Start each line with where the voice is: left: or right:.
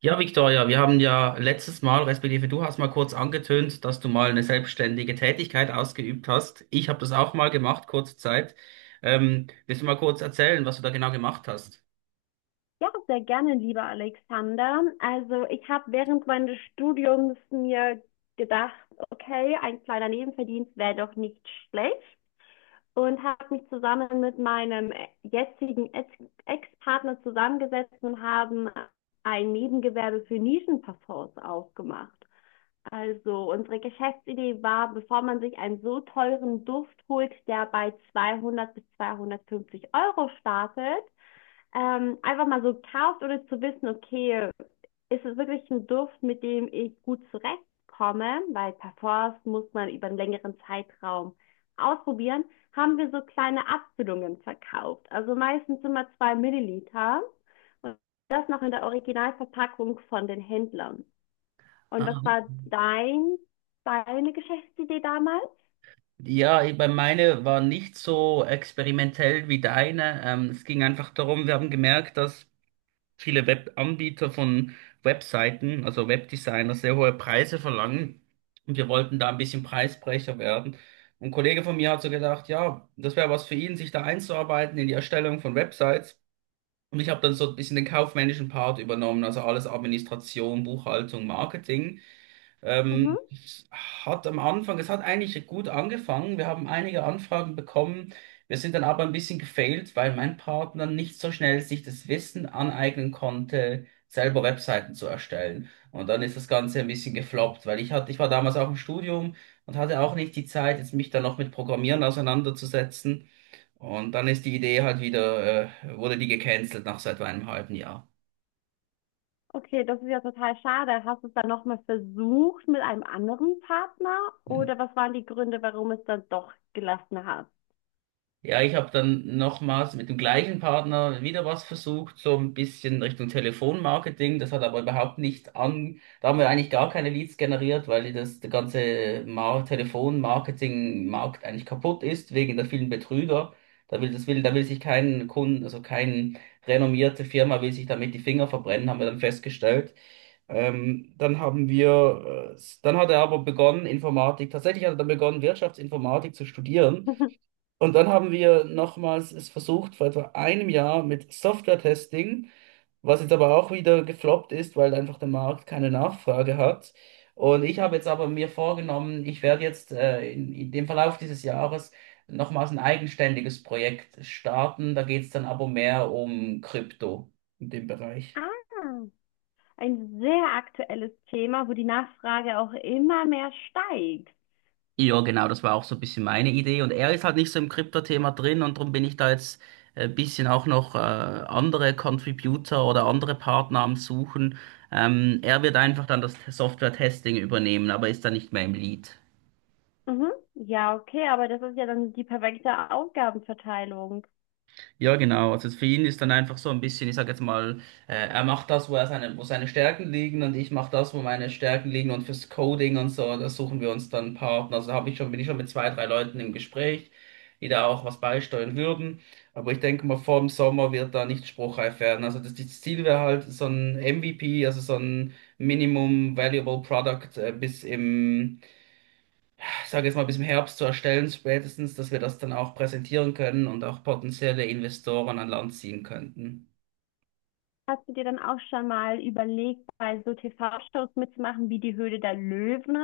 right: Ja, Victoria, wir haben ja letztes Mal, respektive du hast mal kurz angetönt, dass du mal eine selbstständige Tätigkeit ausgeübt hast. Ich habe das auch mal gemacht, kurze Zeit. Willst du mal kurz erzählen, was du da genau gemacht hast?
left: Ja, sehr gerne, lieber Alexander. Also ich habe während meines Studiums mir gedacht, okay, ein kleiner Nebenverdienst wäre doch nicht schlecht, und habe mich zusammen mit meinem jetzigen Ex-Partner zusammengesetzt und haben ein Nebengewerbe für Nischenparfums aufgemacht. Also unsere Geschäftsidee war, bevor man sich einen so teuren Duft holt, der bei 200 bis 250 Euro startet, einfach mal so kauft oder zu wissen, okay, ist es wirklich ein Duft, mit dem ich gut zurechtkomme, weil Parfums muss man über einen längeren Zeitraum ausprobieren, haben wir so kleine Abfüllungen verkauft. Also meistens immer 2 ml, und das noch in der Originalverpackung von den Händlern.
right: Ah,
left: Und was war
right: okay.
left: dein, deine Geschäftsidee damals?
right: Ja, bei meine war nicht so experimentell wie deine. Es ging einfach darum, wir haben gemerkt, dass viele Webanbieter von Webseiten, also Webdesigner, sehr hohe Preise verlangen. Und wir wollten da ein bisschen Preisbrecher werden. Und ein Kollege von mir hat so gedacht, ja, das wäre was für ihn, sich da einzuarbeiten in die Erstellung von Websites. Und ich habe dann so ein bisschen den kaufmännischen Part übernommen, also alles Administration, Buchhaltung, Marketing.
left: Mhm.
right: Es hat am Anfang, es hat eigentlich gut angefangen. Wir haben einige Anfragen bekommen. Wir sind dann aber ein bisschen gefailt, weil mein Partner nicht so schnell sich das Wissen aneignen konnte, selber Webseiten zu erstellen. Und dann ist das Ganze ein bisschen gefloppt, weil ich hatte, ich war damals auch im Studium und hatte auch nicht die Zeit, jetzt mich dann noch mit Programmieren auseinanderzusetzen. Und dann ist die Idee halt wieder, wurde die gecancelt nach so etwa einem halben Jahr.
left: Okay, das ist ja total schade. Hast du es dann nochmal versucht mit einem anderen Partner? Oder was waren die Gründe, warum es dann doch gelassen hast?
right: Ja, ich habe dann nochmals mit dem gleichen Partner wieder was versucht, so ein bisschen Richtung Telefonmarketing. Das hat aber überhaupt nicht an. Da haben wir eigentlich gar keine Leads generiert, weil das, der ganze Mar Telefonmarketing-Markt eigentlich kaputt ist wegen der vielen Betrüger. Da will sich kein Kunden, also kein renommierte Firma will sich damit die Finger verbrennen, haben wir dann festgestellt. Dann haben wir, dann hat er aber begonnen, tatsächlich hat er dann begonnen, Wirtschaftsinformatik zu studieren. Und dann haben wir nochmals es versucht, vor etwa einem Jahr mit Software-Testing, was jetzt aber auch wieder gefloppt ist, weil einfach der Markt keine Nachfrage hat. Und ich habe jetzt aber mir vorgenommen, ich werde jetzt in dem Verlauf dieses Jahres nochmals ein eigenständiges Projekt starten. Da geht es dann aber mehr um Krypto in dem Bereich.
left: Ah, ein sehr aktuelles Thema, wo die Nachfrage auch immer mehr steigt.
right: Ja, genau, das war auch so ein bisschen meine Idee. Und er ist halt nicht so im Krypto-Thema drin und darum bin ich da jetzt ein bisschen auch noch andere Contributor oder andere Partner am Suchen. Er wird einfach dann das Software-Testing übernehmen, aber ist da nicht mehr im Lead.
left: Mhm. Ja, okay, aber das ist ja dann die perfekte Aufgabenverteilung.
right: Ja, genau. Also für ihn ist dann einfach so ein bisschen, ich sag jetzt mal, er macht das, wo er seine, wo seine Stärken liegen und ich mache das, wo meine Stärken liegen und fürs Coding und so, da suchen wir uns dann einen Partner. Also habe ich schon, bin ich schon mit zwei, drei Leuten im Gespräch, die da auch was beisteuern würden. Aber ich denke mal, vor dem Sommer wird da nicht spruchreif werden. Also das, das Ziel wäre halt so ein MVP, also so ein Minimum Valuable Product, bis im ich sage jetzt mal, bis im Herbst zu erstellen, spätestens, dass wir das dann auch präsentieren können und auch potenzielle Investoren an Land ziehen könnten.
left: Hast du dir dann auch schon mal überlegt, bei so TV-Shows mitzumachen wie die Höhle der Löwen?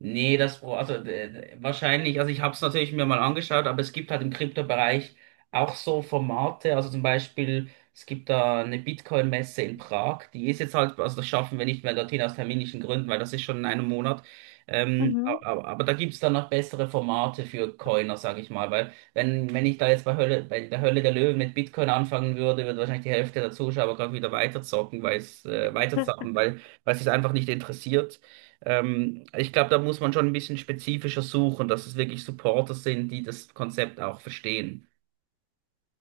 right: Nee, das, Pro- also wahrscheinlich, also ich habe es natürlich mir mal angeschaut, aber es gibt halt im Kryptobereich auch so Formate, also zum Beispiel, es gibt da eine Bitcoin-Messe in Prag, die ist jetzt halt, also das schaffen wir nicht mehr dorthin aus terminischen Gründen, weil das ist schon in einem Monat. ähm,
left: Mhm.
right: aber, aber da gibt's dann noch bessere Formate für Coiner, sage ich mal, weil wenn ich da jetzt bei Hölle, bei der Hölle der Löwen mit Bitcoin anfangen würde, würde wahrscheinlich die Hälfte der Zuschauer gerade wieder weiterzocken, weiterzocken, weil es sich einfach nicht interessiert. Ich glaube, da muss man schon ein bisschen spezifischer suchen, dass es wirklich Supporter sind, die das Konzept auch verstehen.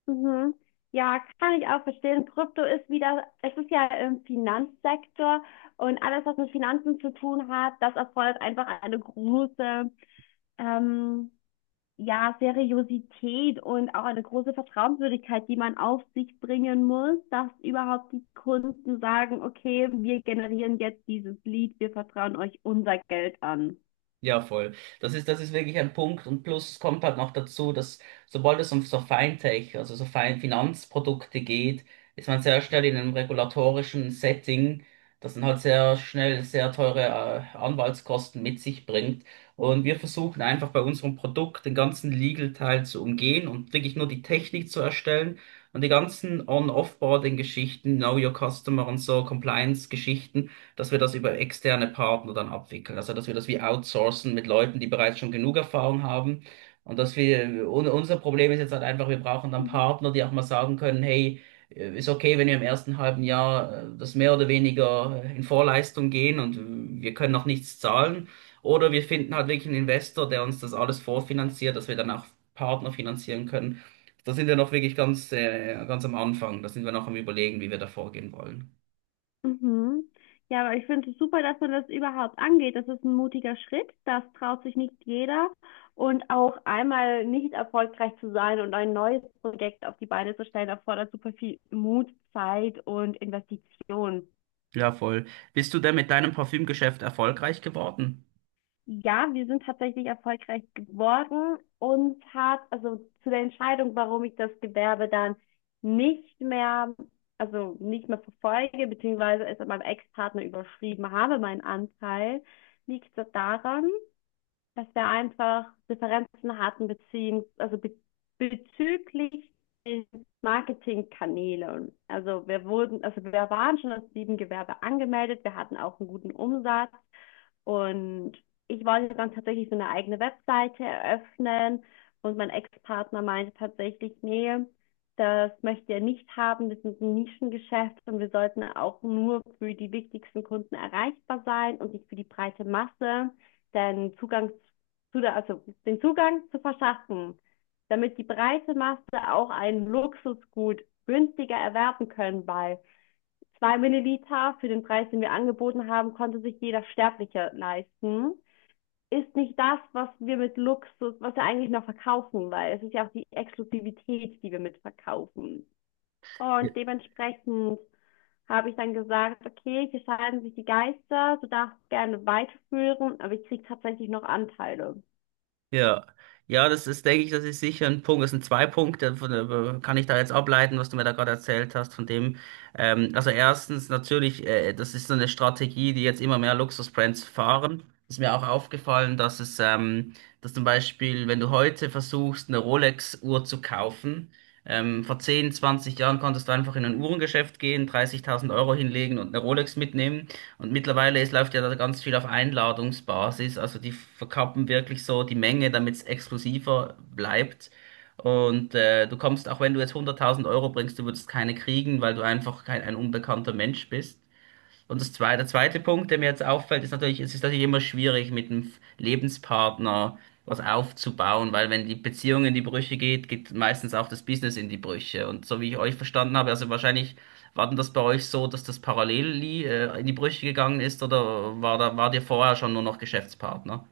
left: Mhm. Ja, kann ich auch verstehen. Krypto ist wieder, es ist ja im Finanzsektor, und alles, was mit Finanzen zu tun hat, das erfordert einfach eine große, ähm, ja, Seriosität und auch eine große Vertrauenswürdigkeit, die man auf sich bringen muss, dass überhaupt die Kunden sagen, okay, wir generieren jetzt dieses Lead, wir vertrauen euch unser Geld an.
right: Ja, voll. Das ist wirklich ein Punkt. Und plus kommt halt noch dazu, dass sobald es um so Fintech, also so Finanzprodukte geht, ist man sehr schnell in einem regulatorischen Setting, das dann halt sehr schnell sehr teure Anwaltskosten mit sich bringt. Und wir versuchen einfach bei unserem Produkt den ganzen Legal-Teil zu umgehen und wirklich nur die Technik zu erstellen und die ganzen On-Offboarding-Geschichten, Know Your Customer und so, Compliance-Geschichten, dass wir das über externe Partner dann abwickeln. Also, dass wir das wie outsourcen mit Leuten, die bereits schon genug Erfahrung haben. Und dass wir, unser Problem ist jetzt halt einfach, wir brauchen dann Partner, die auch mal sagen können, hey, ist okay, wenn wir im ersten halben Jahr das mehr oder weniger in Vorleistung gehen und wir können noch nichts zahlen. Oder wir finden halt wirklich einen Investor, der uns das alles vorfinanziert, dass wir dann auch Partner finanzieren können. Da sind wir noch wirklich ganz am Anfang. Da sind wir noch am Überlegen, wie wir da vorgehen wollen.
left: Mhm. Ja, aber ich finde es super, dass man das überhaupt angeht. Das ist ein mutiger Schritt. Das traut sich nicht jeder. Und auch einmal nicht erfolgreich zu sein und ein neues Projekt auf die Beine zu stellen, erfordert super viel Mut, Zeit und Investition.
right: Ja, voll. Bist du denn mit deinem Parfümgeschäft erfolgreich geworden?
left: Ja, wir sind tatsächlich erfolgreich geworden. Uns hat, also zu der Entscheidung, warum ich das Gewerbe dann nicht mehr, also nicht mehr verfolge, beziehungsweise es an meinem Ex-Partner überschrieben habe, meinen Anteil, liegt das daran, dass wir einfach Differenzen hatten, beziehungs also be bezüglich den Marketingkanälen. Also wir wurden, also wir waren schon als Nebengewerbe angemeldet, wir hatten auch einen guten Umsatz. Und ich wollte dann tatsächlich so eine eigene Webseite eröffnen, und mein Ex-Partner meinte tatsächlich, nee, das möchte er nicht haben, das ist ein Nischengeschäft und wir sollten auch nur für die wichtigsten Kunden erreichbar sein und nicht für die breite Masse, denn Zugang zu der, also den Zugang zu verschaffen, damit die breite Masse auch ein Luxusgut günstiger erwerben können, weil zwei Milliliter für den Preis, den wir angeboten haben, konnte sich jeder Sterbliche leisten. Ist nicht das, was wir mit Luxus, was wir eigentlich noch verkaufen, weil es ist ja auch die Exklusivität, die wir mit verkaufen.
right: Ja.
left: Und dementsprechend habe ich dann gesagt, okay, hier scheiden sich die Geister, du darfst gerne weiterführen, aber ich kriege tatsächlich noch Anteile.
right: Ja, ja, denke ich, das ist sicher ein Punkt. Das sind zwei Punkte, kann ich da jetzt ableiten, was du mir da gerade erzählt hast, von dem. Also erstens natürlich, das ist so eine Strategie, die jetzt immer mehr Luxusbrands fahren. Ist mir auch aufgefallen, dass zum Beispiel, wenn du heute versuchst, eine Rolex-Uhr zu kaufen, vor 10, 20 Jahren konntest du einfach in ein Uhrengeschäft gehen, 30.000 Euro hinlegen und eine Rolex mitnehmen. Und mittlerweile, es läuft ja da ganz viel auf Einladungsbasis. Also die verkappen wirklich so die Menge, damit es exklusiver bleibt. Und du kommst, auch wenn du jetzt 100.000 Euro bringst, du würdest keine kriegen, weil du einfach kein ein unbekannter Mensch bist. Und der zweite Punkt, der mir jetzt auffällt, ist natürlich, es ist natürlich immer schwierig, mit dem Lebenspartner was aufzubauen, weil wenn die Beziehung in die Brüche geht, geht meistens auch das Business in die Brüche. Und so wie ich euch verstanden habe, also wahrscheinlich war denn das bei euch so, dass das in die Brüche gegangen ist, oder war da, war dir vorher schon nur noch Geschäftspartner?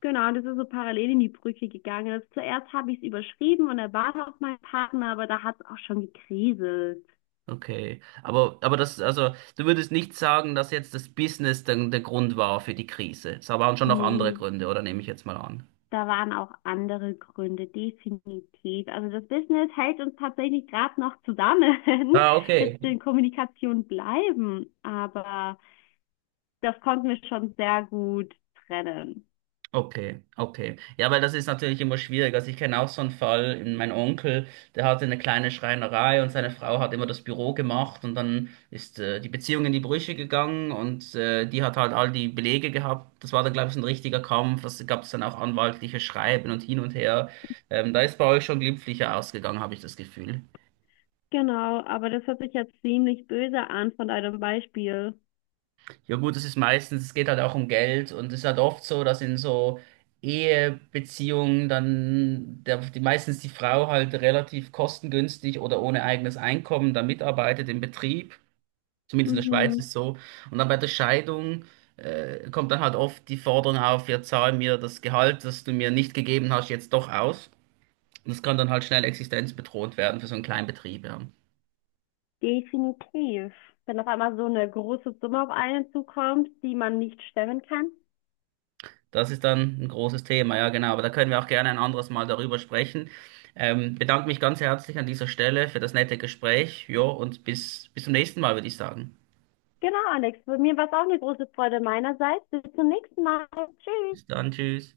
left: Genau, und das ist so parallel in die Brücke gegangen. Zuerst habe ich es überschrieben und er war auch mein Partner, aber da hat es auch schon gekriselt.
right: Okay. Aber das, also, du würdest nicht sagen, dass jetzt das Business dann der Grund war für die Krise. Es waren schon noch andere
left: Nee,
right: Gründe, oder nehme ich jetzt mal an?
left: da waren auch andere Gründe, definitiv. Also das Business hält uns tatsächlich gerade noch zusammen,
right: Ah,
left: dass wir
right: okay.
left: in Kommunikation bleiben, aber das konnten wir schon sehr gut trennen.
right: Okay, okay. Ja, weil das ist natürlich immer schwierig. Also ich kenne auch so einen Fall, mein Onkel, der hatte eine kleine Schreinerei und seine Frau hat immer das Büro gemacht und dann ist die Beziehung in die Brüche gegangen und die hat halt all die Belege gehabt. Das war dann, glaube ich, so ein richtiger Kampf. Das gab es dann auch anwaltliche Schreiben und hin und her. Da ist bei euch schon glimpflicher ausgegangen, habe ich das Gefühl.
left: Genau, aber das hört sich jetzt ziemlich böse an von deinem Beispiel.
right: Ja gut, das ist meistens, es geht halt auch um Geld und es ist halt oft so, dass in so Ehebeziehungen dann meistens die Frau halt relativ kostengünstig oder ohne eigenes Einkommen dann mitarbeitet im Betrieb, zumindest in der Schweiz
left: Mhm,
right: ist so. Und dann bei der Scheidung kommt dann halt oft die Forderung auf, ja zahl mir das Gehalt, das du mir nicht gegeben hast, jetzt doch aus. Und das kann dann halt schnell existenzbedrohend werden für so einen kleinen Betrieb, ja.
left: definitiv. Wenn auf einmal so eine große Summe auf einen zukommt, die man nicht stemmen kann.
right: Das ist dann ein großes Thema, ja genau. Aber da können wir auch gerne ein anderes Mal darüber sprechen. Bedanke mich ganz herzlich an dieser Stelle für das nette Gespräch. Jo, und bis zum nächsten Mal, würde ich sagen.
left: Genau, Alex, für mir war es auch eine große Freude meinerseits. Bis zum nächsten Mal. Tschüss.
right: Bis dann, tschüss.